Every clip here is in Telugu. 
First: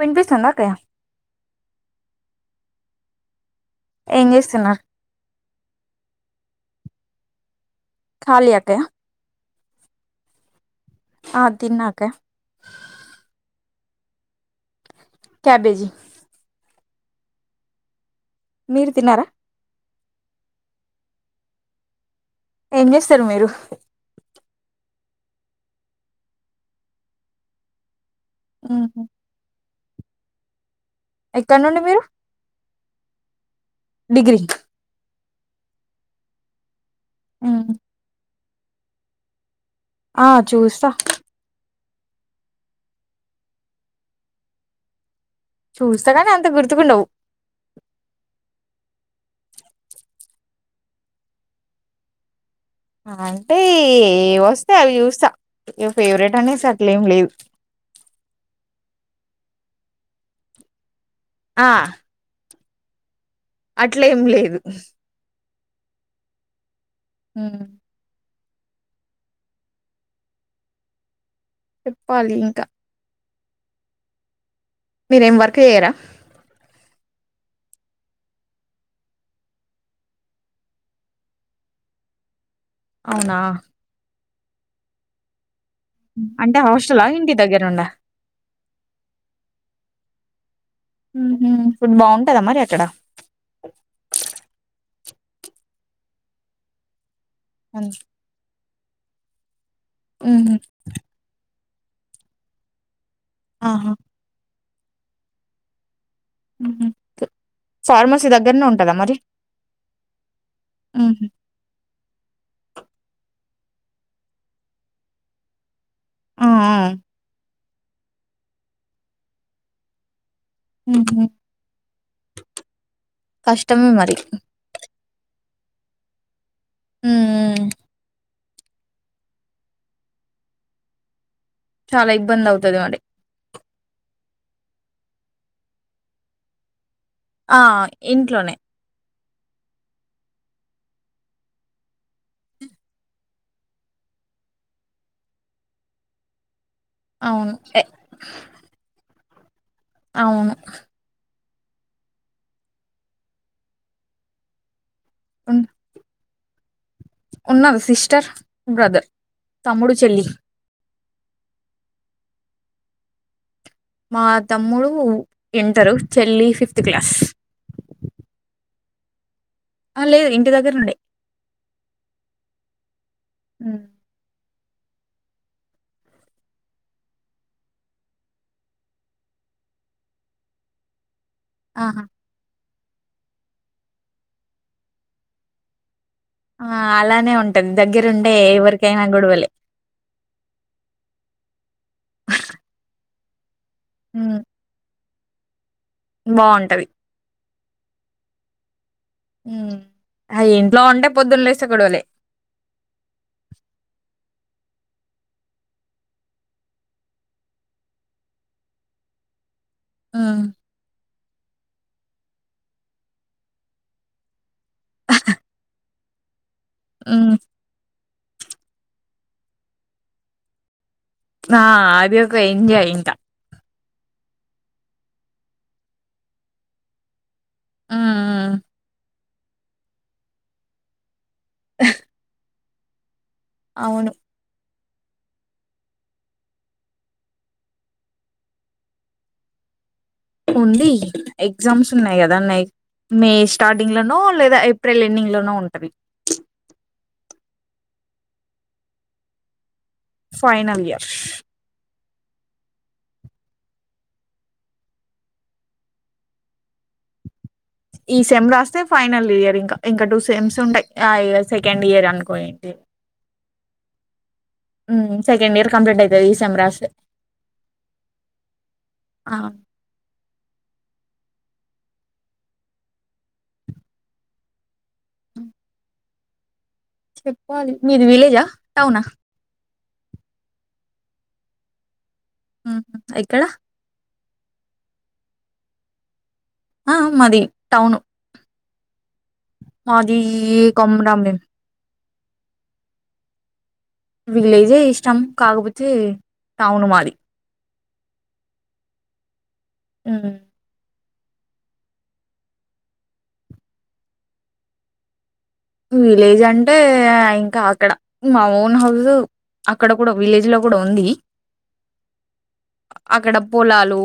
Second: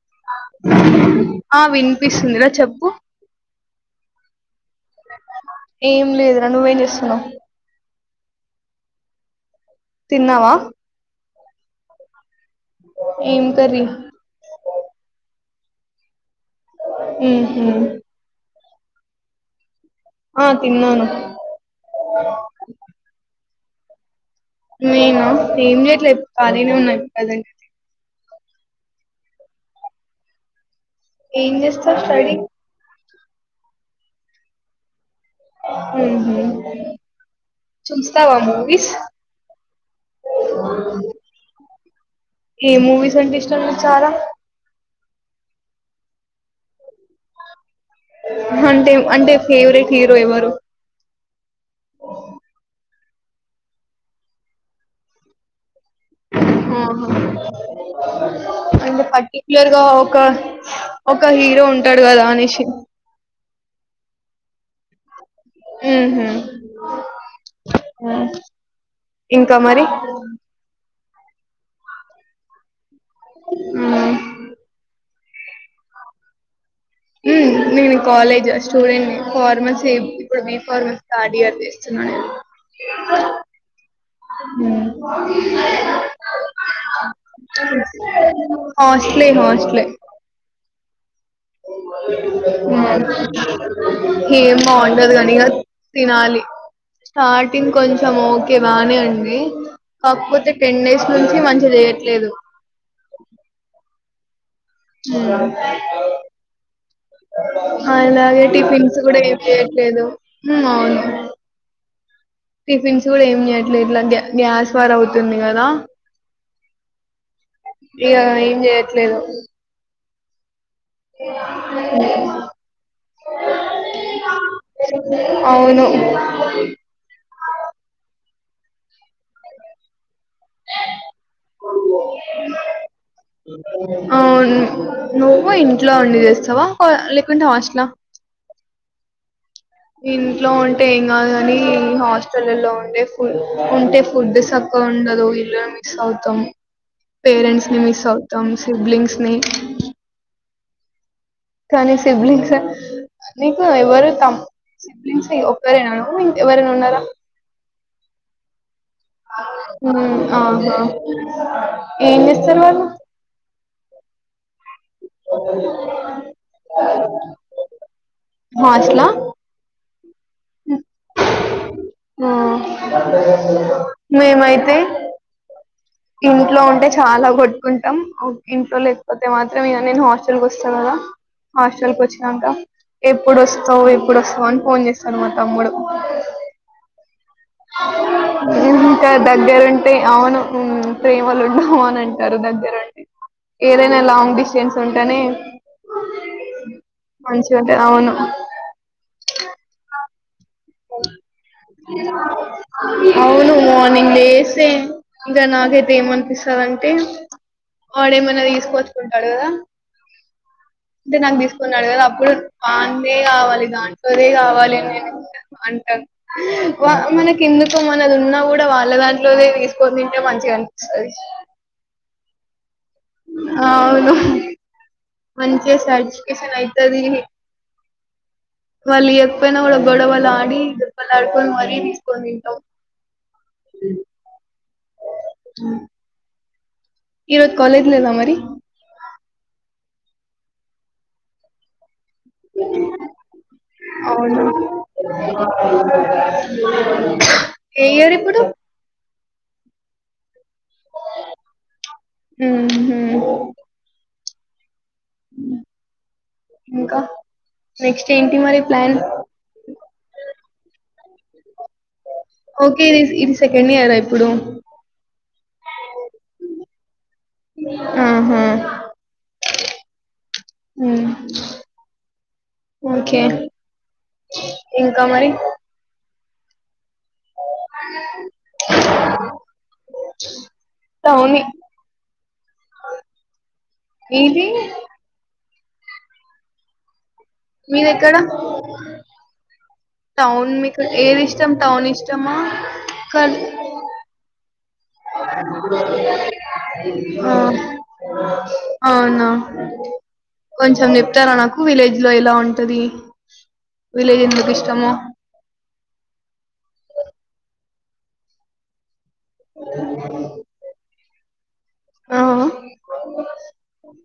వినిపిస్తుందా అక్కయ్య ఆ వినిపిస్తుందిరా చెప్పు ఏం చేస్తున్నారు ఏం లేదురా నువ్వేం చేస్తున్నవ్ ఖాలీ అక్కయ్య తిన్నావా ఆ తిన్న అక్క ఏం కర్రీ క్యాబేజీ ఆహా మీరు తిన్నారా ఆ తిన్నాను ఏం చేస్తారు మీరు నేయినా ఏం చేయట్లేదు ఖాళీనే ఉన్నాను కదండి అది ఆహ ఏం నుండి చేస్తా మీరు స్టడీ [inaudible] డిగ్రీ హహా ఉహు. చూస్తా వాము వస్ ఆ చూస్తా ఏ మూవీస్ అంటే ఇష్టం విచారా చూస్తా కాని అంత గుర్తుకుండవు అంటే అంటే ఫేవరెట్ హీరో ఎవరు అంటే ఏ వస్తాయి అవి చూస్తా ఫేవరెట్ రనీసాట్లయం ఆహా లలీవ్ క్లర్గా ఒక ఒక హీరో ఉంటాడు కదా అనిష అట్లే ఏం లేదు ఉహ ఉమ్. ఆ ఇంకా మరి చెప్పాలి ఇంకా అ మీరేం వర్క్ చేయ్యారా నేను కాలేజ్ స్టూడెంట్ ని ఫార్మస్ ఇప్పుడు బి ఫార్మస్ స్టార్డయర్ ఇస్తున్నా నేను అవునా హ అంటే హాస్టల్ ఇంటి దగ్గరుండ హాస్ట్లే హాస్ట్లే ఉహు. ఫుడ్ బాగుంటదా మరి అక్కడ హ మన్ ఉదు కనీగా తినాలి స్టార్టింగ్ కొంచం ఓకే బానే అండి కాకపోతే ఉహు. టెన్ డేస్ నుంచి మంచి చేయట్లేదు ఆహా ఉమ్ ఉహు. ఫార్మసీ అలాగే దగ్గరనే ఉంటదా టిఫిన్స్ మరి కూడా ఏం చేయట్లేదు ఉ అవును హుహు. టిఫిన్స్ కూడా ఏం చేయ ఇట్లా గ్యాస్ వార్ అవుతుంది కదా ఆ ఆ ఇగ ఏం చెయట్లేదు ఉహు కష్టమే మరి అవును ఆ హ్మ్. చాల ఇబ్బంది అవుతది మరి నువ్వు ఇంట్లో ఉండి చేస్తావా ఆ, లేకుంటే ఆ హాస్టలా ఇంట్లోనే ఇంట్లో ఉంటే ఏం కాదు. కాని హాస్టల్ల ల్లో ఉండే ఫుడ్ ఉంటే ఫుడ్ చక్కగా ఉండదు ఇల్లు మిస్ అవుతాం. అవును. పేరెంట్స్ ఎ ని మిస్ అవుతాం సిబ్లింగ్స్ నే అవును కానీ సిబ్లింగ్స్ నీకు ఎవరు తం సిబ్లింగ్స్ ఉన్ ఒక్కరేనా ఎవరైనా ఉన్నారా ఉన్నారు సిస్టర్, బ్రదర్. తమ్ముడు, ఉమ్ చెల్లి. అవునా ఏం చేస్తరు వాళ్ళు మా తమ్ముడు ఇంటరు చెల్లి ఫిఫ్త్ క్లాస్ హాస్ట్ లా ఆ లేదు ఇంటి దగ్గర నుండి ఆ మేమైత్ తే ఇంట్లో ఉంటే చాలా కొట్టుకుంటాం ఇంట్లో లేకపోతే మాత్రం ఇక నేను హాస్టల్ కి వస్తన్నా హాస్టల్ కి ఆహా! వచ్చినంకా ఎప్పుడు ఒస్తవ్ ఎప్పుడు ఒస్తవ్ అని ఫోన్ చేసాడు మా తమ్ముడు ఆ అల ఇంకా గొడవలే. దగ్గర ఉంటే అవును ప్రేమలు ఉండవు అని అంటారు దగ్గరుంటే ఏదైనా లాంగ్ హ్మ్. డిస్టేన్స్ ఉం కనీ బావుంటది. మంచిగ ఉంట అవును హ్మ్. ఆ! ఇంట్లో ఉంటే పొద్దున లేస్తే గొడవలే. అవును మార్నింగ్ లేస్ స్తే ఇంకా నాకైతే ఏమనిపిస్తదంటే వాడేమన్న తీసుకొచ్చుకుంటాడు కదా హ్మ్. దినామ్ తిస్ కొన్నాడు కదా అప్పుడు వాందే కావాలి దాంట్లోదే కావాలి అంటా వా హ్మ్. మనకెందుకు మనదున్న కూడా వాళ్ళ దాంట్లోదే తీసుకొని తింటే మంచిగా అనిపిస్తది ఆ అది ఒక ఎంజాయ్ ఇంకా. ఆవును మంచిగా సటిస్ఫికేషన్ అయ్యితది హ్మ్. హ్మ్. వల్లియక్ పోయిన కూడా గొడవలడి లాడుకొని మరీ తీసుకొని తింటావ్ అవును మ్మ్ ఈ రోజు కాలేజ్ లేదా మరి ఉంది ఎగ్జామ్స్ కదా [unintelligible] మే స్టార్టింగ్ లోనో అవును లేదా ఏప్రిల్ ఎండింగ్ లోనో ఉంటది ఏ ఇయర్ ఇప్పుడు ఫైనల్ ఇయర్ ఉహు ఇంకా నెక్స్ట్ ఈ ఏంటి సెమ్ మరి రాస్తే ప్లాన్ ఫైనల్ ఇయర్ ఇంకా ఇంకా టూ సెమ్స్ ఉంటాయి ఆ ఈ రోజ్ సెకండ్ ఇయర్ అనుకో ఏంటి ఓకే ఇది ఇది సెకండ్ ఇయరా ఇప్పుడు సెకండ్ ఇయర్ కంప్లీట్ అవుతుంది ఈ సేమ్ రాస్తే ఉహు ఓకే ఇంకా మరి చెప్పాలి మీది విలేజా టౌనా టౌనే ఆ ఎక్కడ మీది ఆ మాది టౌను మీదెక్కడ మాది టౌన్ మీకు ఏది కొమరాంభీం ఇష్టం టౌన్ ఇష్ట ఇష్టమా కర్రీ లే టౌన్ మాది అవునా కొంచెం చెప్ ఇస్తారా నాకు విలేజ్ లో ఎలా ఉంటది విలేజ్ ఎందుకు ఇష్టమో విలేజ్ అంటే ఇంకా అక్కడ మా ఓన్ హౌస్ అక్కడ కూడా విలేజ్ లో కూడా ఉంది ఆ అక్కడ పొలాలు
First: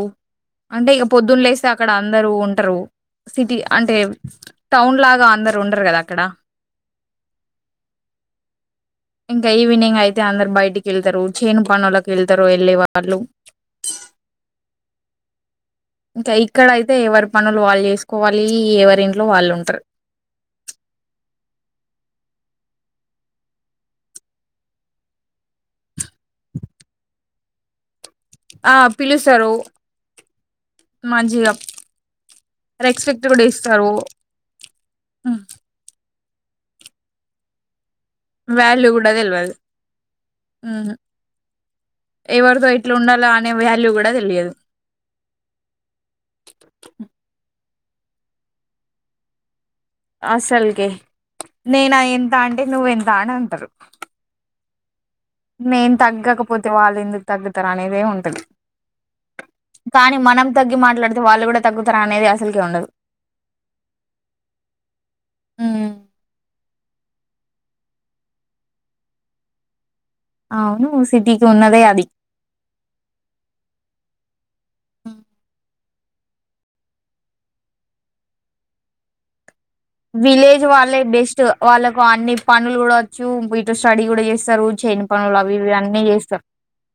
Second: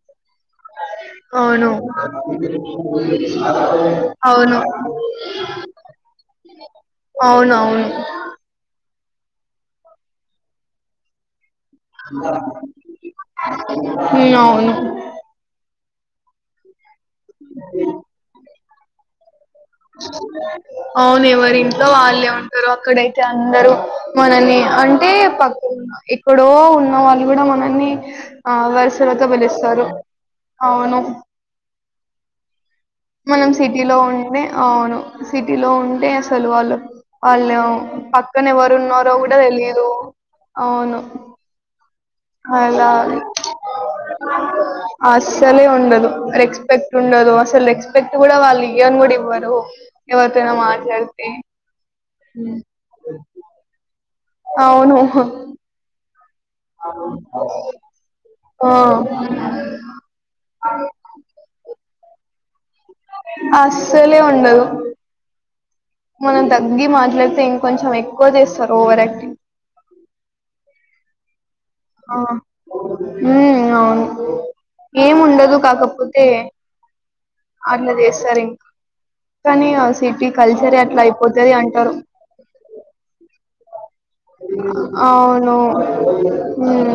అంటే ఇక పొద్దున్న లేస్తే అవును అక్కడ అందరు ఉంటరు సిటీ అంటే అవును టౌన్ లాగా అందరు ఉండరు కదా అక్కడ అవునవును ఇంకా ఈవినింగ్ అయితే అందరు బయటికి వెళ్తరు అవును ఇంకా ఇక్కడయిత్ ఎవరి పనులు వాళ్ళు చేసుకోవాలి ఎవరి ఇంట్లో వాళ్ళు ఉంటరు అవును ఎవరి ఇంట్లో వాళ్ళే అక్కడైతే అందరూ మనల్ని అంటే పక్ ఎక్కడో ఉన్న వాళ్ళు కూడా మనల్ని ఆ వరుసలతో పిలుస్తారు అవును మంచిగా రెస్పెక్ట్ కూడా మనం ఇస్తారు సిటీలో ఉంటే అవును హ్మ్. సిటీలో ఉంటే సలు వాళ్ళు అళ్ళా పక్కన వాల్యూ కూడా ఎవరున్నారో కూడ తెలవదు తెలియదు హుహు. అవును ఎవరితో అలా ఎట్లా ఉండాలా అనే వాల్యూ కూడా తెలియదు అసలే ఉండదు రెస్పెక్ట్ ఉండదు అసలు రెస్పెక్ పెట్టి కూడా వాళ్ళు ఇయ్యన్ కూడా ఇవ్వరు ఎవరితోనో అసలుకే మాట్లాడితే నేను ఎంత అంటే నువ్వ ఎంత అని అంటారు అవును హ్ నేన్ తగ్గక పోతే వాళ్ళు ఎందుకు తగ్గుతారు అనేదే ఉంటది. ఆ కానీ మనం తగ్గి మాట్లాడితే వాళ్ళు కూడా తగ్గుతారు అనేది అస్ అసలుకే ఉండదు అస్సలే ఉండదు ఉమ్. మనం తల్ గ్గి మాట్లాడితే ఇంకొంచెం ఎక్కువ చేస్తారు ఓవర్ యాక్టింగ్ అవును సిద్ది ఆ ఉమ్ అవును ఏం ఉండదు కాక పోతే అర్న చేస్తారు ఇంకా కానీ ఆ సిటీ విలేజ్ కల్చరే వాళ్ళే అట్లా బెస్ట్ అయిపోతది అంటారు వాళ్ళకు అన్ని పనులు కూడా వచ్చు ఇటు స్టడీ కూడా చేస్తారు చేయని పనులు అవును అవి ఇవి అన్నీ చేస్తారు ఉమ్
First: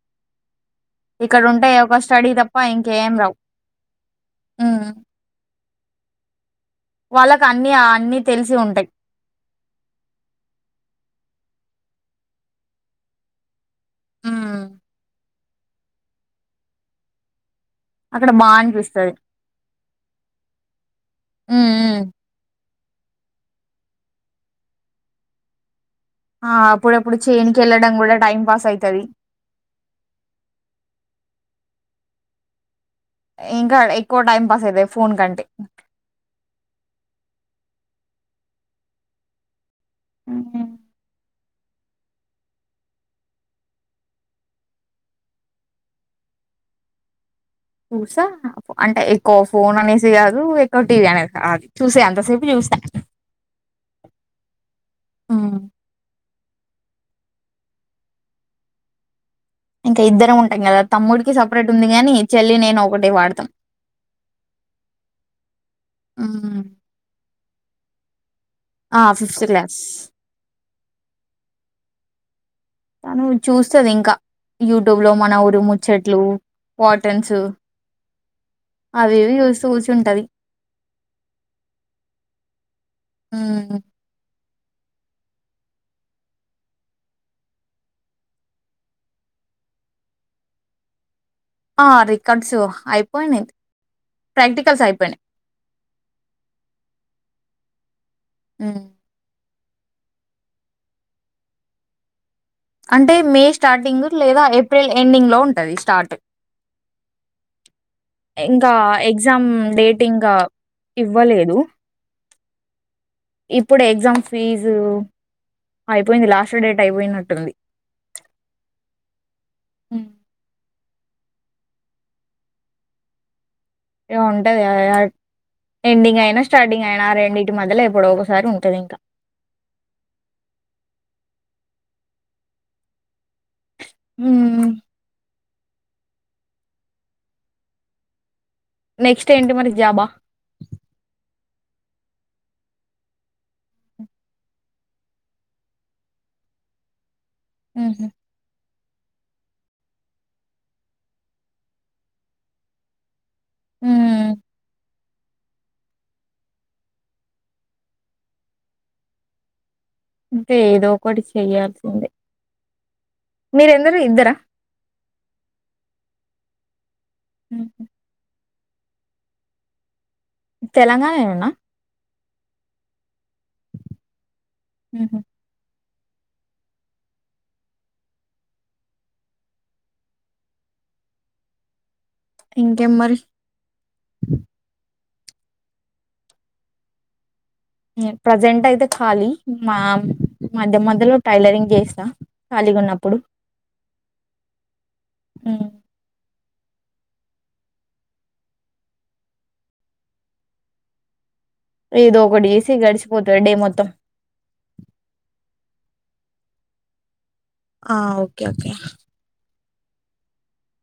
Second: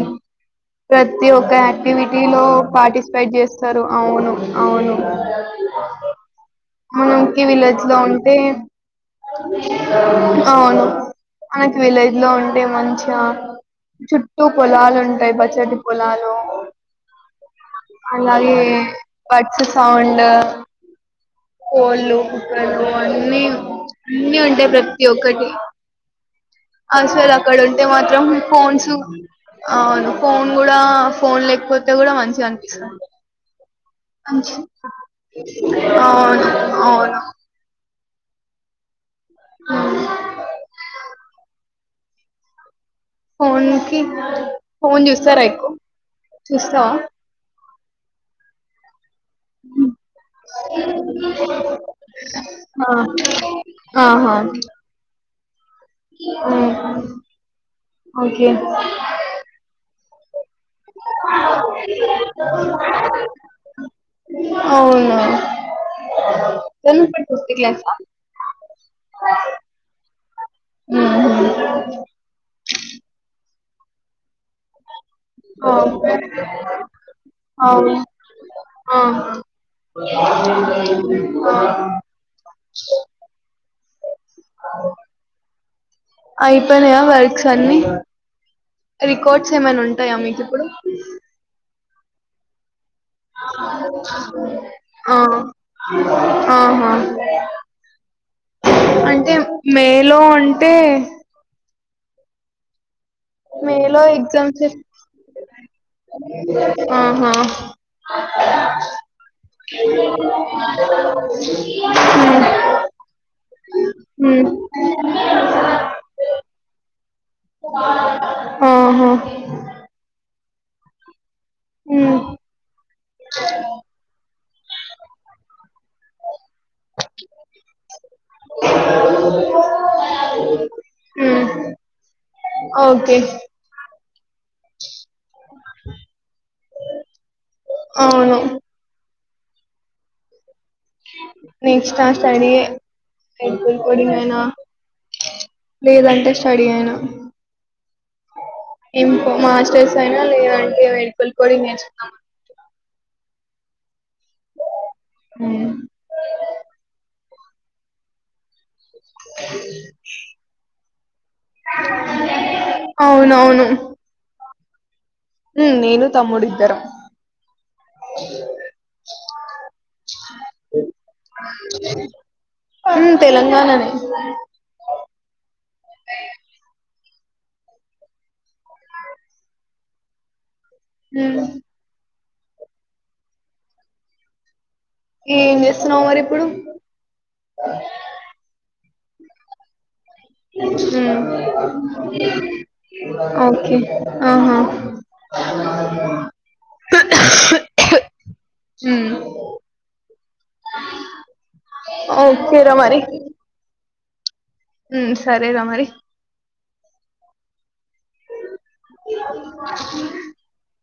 ప్రతి ఇక్కడ ఒక్క ఉంటాయి ఒక యాక్టివిటీ స్టడీ లో తప్ప ఇంకేం రావు పార్టిసిపేట్ చేస్తారు అవును ఉమ్. అవును మనం కి వాళ్ళకి అన్ని విలేజ్ లో అన్ని ఉంటే తెలిసి ఉంటాయి అవును ఆయనకి విలేజ్ లో ఉంటే మంచిగా చుట్టూ ఉమ్. పొలాలు ఉంటాయి బచ్ చెట్ పోలాలో. అక్కడ బాగా అలాగే అనిపిస్తది బర్డ్స్ సౌండ్. ఉమ్, ఉమ్. కోళ్ళు. కొల్లు అన్ని అన్నీ ఉంటై ప్రతి ఒక్కటి. ఆ, అప్పుడప్పుడు అసలక్కడ చేనుకి ఉంటే వెళ్ళడం కూడా మాత్రం టైం పాస్ ఫోన్సు అయితది అ ఫోన్ గుడా ఫోన్ లేకపోత్. డా గుడా మంచిగా అనిపిస్తది. ఇంకా ఎక్కువ టైం పాస్ ఐథాయ్ ఫోన్ కంటే. అవును అవును ఆ హు హ్మ్. ఫోన్ కి ఫోన్ జూస్తారా ఎక్కు చూస్తావా. చూసా అంటే ఎక్కువ ఫోన్ అనేసి కాదు ఎక్కువ టీవీ అనేది కాదు చూసే అంతసేపు జూస్త. ఆ ఆహా ఆ ఉమ్ ఓకే. ఇకా ఇద్దర ము. టామ్ గదా తమ్ముడికి సపరేట్ ఉంది గాని చెల్లి నేను ఒకటే వాడతాం. అవును తను ఇప్పుడు ఫిఫ్త్ క్లాసా. ఆ ఫిఫ్త్ క్లాస్. ఉహు తనూ చూస్తది ఇంకా యూట్. టూబ్ లో మన ఊరీ ముచ్చట్లు పాటన్స్ అవును అవును అవివి ఆహా జూస్తూ గుసుంటది ఉమ్. అవు ఐపేనయా వర్క్స్ అన్ని రికార్డ్స్ ఏమైనా ఉంటాయా మీకు ఇప్పుడు. ఆ రికార్డ్స్ ఐ. ఆ ఆహా. అంటే. మేలో అంటే. అంటే మే లో స్టార్టింగ్ లేదా ఎగ్జామ్స్ ఏప్రిల్ ఎండింగ్ లో ఉంటది స్టార్ట్ ఆహ ఇంకా ఎగ్జామ్ డేట్ హు ఇంకా ఇవ్వలేదు. ఇప్పుడు హ్మ్ ఉమ్. ఐ పోయింది లాస్ట్ డేట్ ఐపోయినట్. ఆహా. హ్మ్. ఉమ్. ఉండది యాయాట్. ఎండింగ్ ఐనా స్టార్టింగ్ ఐనా రెండింటి మధ్యలో ఎప్పుడోకసరి ఉంటుంది ఇంకా. ఉమ్ ఓకే. ఉమ్. అవును. నెక్స్ట్ ఏంటి మరి జాబా. నెక్స్ట్ ఆ స్టడీ ఎల్ కోడింగ్ అయినా లేదంటే స్టడీ అయినా హహ ఇంకో మాస్టర్స్ అయినా లేదంటే వేడుకలు కూడా నేర్చు అ హ హ [unintelligible] అంటే ఏదో ఒకటి చెయయాల్సిందే అవునవును మీరెందరు ఇద్దరా నేను తమ్ముడిద్దరం హ [unintelligible] తెలంగాణ ఏమనా అ తెలంగాణ న హుహు హ ఇంకే మరి ఏం చేస్తున్నావు మరి ఇప్పుడు ప్రజెంట్ అయితే ఖాళీ మా మధ్య మధ్యలో టైలరింగ్ చేస్తా ఖాళీగున్నప్పుడు. ఓకేహా హ్మ్ [unintelligible] ఏదో ఒకటి ఏసీ గడిచిపోతుంది డే మొత్తం సరే ర మరి ఆ ఓకే ఓకే అ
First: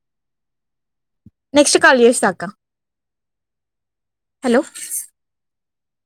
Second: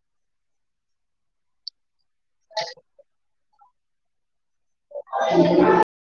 నెక్స్ట్ కాలీ వస్త తకా హలో [inaudible]